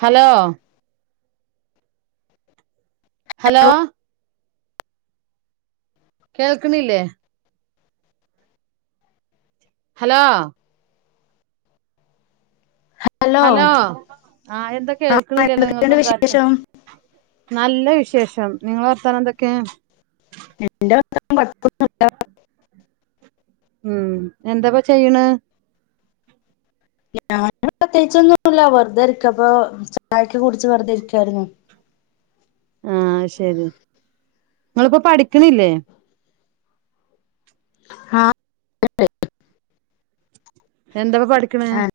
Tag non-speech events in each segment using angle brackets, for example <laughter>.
Hello... hello..... കേൾക്കണില്ലേ? Hello...... <inaudible> hello ആഹ എന്തൊക്കെ ആ എൾക്കണില്ലല്ലോ നിങ്ങൾ എന്തൊക്കെയുണ്ട് സംസാരിക്കുന്നത്? വിശേഷം നല്ല വിശേഷം. പക്ഷം നിങ്ങള് വർത്താനം എന്തൊക്കെയാ? വ <unintelligible> ഉം എന്തൊക്കെ ചെയ്യണ്? ഞാന് പ്രത്യേകിച്ചൊന്നുംല്ല വെറുതെ ഇരിക്ക അപ്പൊ ചായക്കെ കുടിച്ച് വെറുതെ ഇരിക്കായിരുന്നു. ആഹ! ശരി നിങ്ങളിപ്പോ പഠിക്കണില്ലേ? ആഹ <inaudible> എന്താവാ പഠിക്കണേ? ആഹ്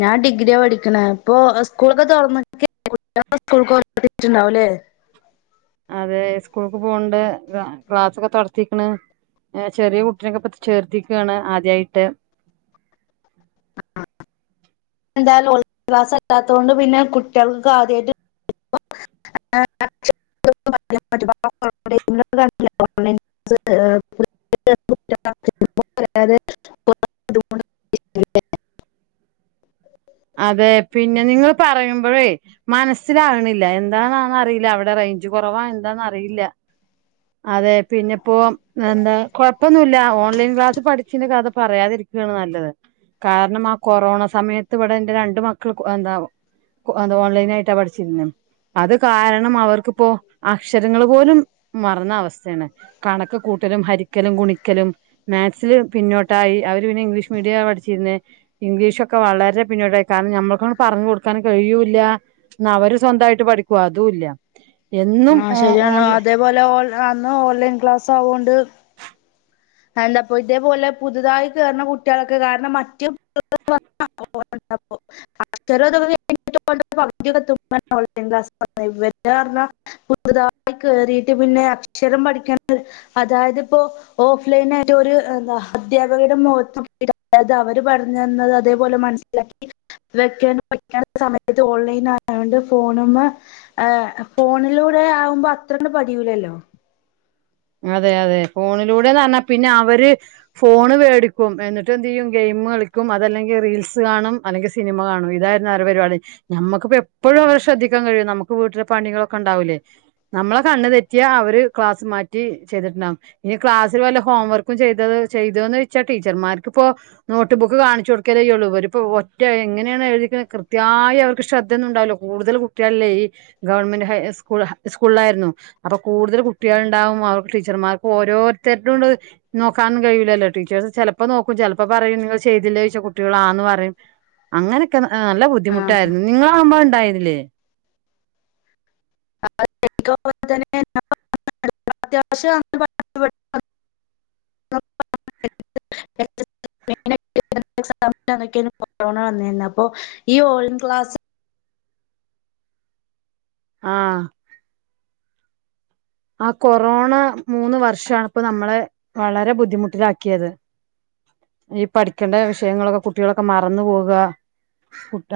ഞാൻ ഡിഗ്രിയ പഠിക്കണ ഇപ്പൊ സ്കൂളൊക്കെ തുറന്നക്ക സ്കൂൾ കൊത്തിട്ടുണ്ടാവല്ലേ? അതെ സ്ക്കൂള്ക്ക് പോകണ്ട് ക്ലാ ക്ലാസ്സൊക്കെ തൊടത്തിക്കണ് ചെറിയ കുട്ടിനൊക്കെ പ്പ ചേർത്തിക്കാണ് ആദ്യായിട്ട് എന്തായാലും ഓൺലൈൻ ക്ലാസ് അല്ലാത്തൊണ്ട് പിന്നെ കുട്ടികൾക്ക് ആദ്യയിട്ട് <unintelligible> അതെ പിന്നെ നിങ്ങള് പറയുമ്പോഴേ മനസ്സിലാവണില്ല എ ന്താന്നന്നറില്ല അവിടെ റേഞ്ച് കൊറവാ എന്താ അറിയില്ല അതെ പിന്നെപ്പോ എന്താ കൊഴപ്പൊന്നൂല്ല ഓൺലൈൻ ക്ലാസ് പഠിച്ചിന കഥ പറയാതിരിക്കാണ് നല്ലത് കാരണം ആ കൊറോണ സമയ ത്ത് ഇവടെ എന്റെ രണ്ട് മക്കൾ എന്താ എന്താ ഓൺലൈനായിട്ടാ പഠിച്ചിരുന്നെ അത് കാരണം അവർക്കിപ്പോ അക്ഷരങ്ങള് പോലും മറന്ന അവസ്ഥയാണ് കണക്ക് കൂട്ടലും ഹരിക്കലും ഗുണിക്കലും മാത്ത്സില് പിന്നോട്ടായി അവര് പിന്നെ ഇംഗ്ലീഷ് മീഡിയ പഠിച്ചിരുന്നത് ഇംഗ്ലീഷൊക്കെ വളരെ പിന്നോട്ടായി കാരണം ഞമ്മക്കൊന്ന് പറഞ്ഞ് കൊടുക്കാൻ കഴിയൂല്ല എന്ന അവര് സ്വന്തമായിട്ട് പഠിക്കുവോ അതൂവില്ല ആഹ് ശെരിയാണ് അതേപോലെ ഓൺ <unintelligible> അന്ന് ഓൺലൈൻ ക്ലാസ് ആവോണ്ട് എന്താപ്പോ ഇതേപോലെ പുതുതായി കേറുന്ന കുട്ടികളൊക്കെ കാരണം മറ്റേ <unintelligible> ഇവര് ന്ന്റഞ്ഞാ പുതുതായി കേറിട്ട് പിന്നെ അക്ഷരം പഠിക്കുന്നത് അതായത് ഇപ്പോ ഓ ലൈൻ ആയിട്ടൊരു എന്താ അധ്യാപകരുടെ മോകത്ത് നോക്കിട്ട് അതായത് അവര് പറഞ്ഞു തന്നത് അതേപോലെ മനസ്സിലാക്കി <unintelligible> പഠിക്കണ സമയത്ത് ഓൺലൈൻ ആയോണ്ട് ഫോണ് മേ ഫോണിലൂടെ ആവുമ്പോ അത്രങ്ങട്ട് പതിയൂലല്ലോ അതെ അതെ ഫോണിലൂടെന്ന് പറഞ്ഞാ പിന്നെ അവര് ഫോണ് വേടിക്കും എന്നിട്ട് എന്ത് ചെയ്യും ഗെയിം കളിക്കും അതല്ലെങ്കിൽ റീൽസ് കാണും അല്ലെങ്കിൽ സിനിമ കാണും ഇതായിരുന്നു അവരുടെ പരിപാടി ഞമ്മക്കിപ്പോ എപ്പോഴും അവരെ ശ്രദ്ധിക്കാൻ കഴിയുവോ നമുക്ക് വീട്ടിലെ പണികളൊക്കെ ഒണ്ടാവില്ലേ നമ്മളെ കണ്ണ് തെറ്റിയാ അവര് ക്ലാസ് മാ റ്റി ചെയ്തിട്ടുണ്ടാവും ഇനി ക്ലാസ്സി വല്ല ഹോം വർക്കും ചെയ്തത് ചെയ്തോന്ന് ചെയ്ച്ചാ ടീച്ചർമാർക്കിപ്പോ നോട്ട് ബുക്ക് കാണിച്ചു കൊടുക്കലെയുള്ളൂ ഇവരിപ്പോ ഒറ്റ എങ്ങനെയാണ് എഴുതിക്ക്ണ് കൃത്യവായി അവർക്ക് ശ്രദ്ധ ഒന്നുംണ്ടാവുല്ല കൂടുതല് കുട്ടികളല്ലേ ഈ ഗവൺമെന്റ് ഹൈ സ്കൂ സ്കൂളിലാരുന്നു അപ്പോ കൂടുതല് കുട്ടികൾ ഇണ്ടാവും അവർക്ക് ടീച്ചർമാർക്ക് ഓരോരുത്തരുടെയും നോക്കാനൊന്നും കഴിയു ലല്ലോ ടീച്ചേസ് ചെലപ്പോ നോക്കും ചെലപ്പോ പറയും നിങ്ങൾ ചെയ്തില്ല ചോയിച്ചാ കുട്ടികൾ ആന്ന് പറയും അങ്ങനെയൊക്കെ നല്ല ആ ബുദ്ധിമുട്ടാരുന്നു നി <unintelligible> ഒണ്ടായതില്ലേ <unintelligible> കൊറോണ വന്നെന്ന് അപ്പോ ഈ ഓൺലൈൻ ക്ലാസ് ആഹ് ആ കൊറോണ മൂന്ന് വർഷവാണ് ഇപ്പോ നമ്മളെ വളരെ ബുദ്ധിമുട്ടിലാക്കിയത് ഈ പഠിക്കേണ്ട വിഷയങ്ങളൊക്കെ കുട്ടികളൊക്കെ മറന്നു പോവുകാ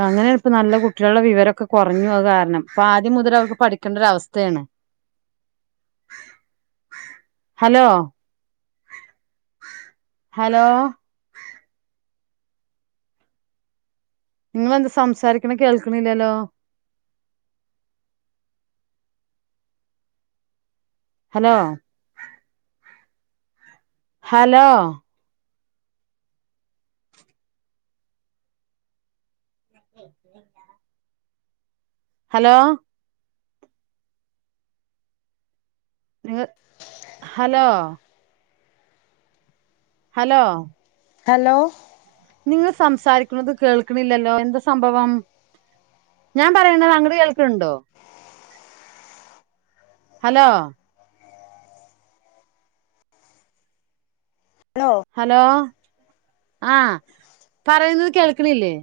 അങ്ങനെ ഇപ്പ നല്ല കുട്ടികളുടെ വിവരമൊക്കെ കൊറഞ്ഞു അത് കാരണം അപ്പ ആദ്യം മുതൽ അവർക്ക് പഠിക്കേണ്ട അവസ്ഥയാണ്. ഹലോ ഹലോ നിങ്ങളെന്താ സംസാരിക്കണേ കേൾക്കണില്ലല്ലോ ഹലോ ഹലോ ഹലോ നിങ്ങ് ഹലോ ഹലോ ഹലോ നിങ്ങൾ സംസാരിക്കുന്നത് കേൾക്കണില്ലല്ലോ എന്താ സംഭവം ഞാൻ പറയുന്നത് അങ്ങട് കേൾക്കണണ്ടോ ഹലോ ഹലോ ആഹ് പറയുന്നത് കേൾക്കണില്ലേ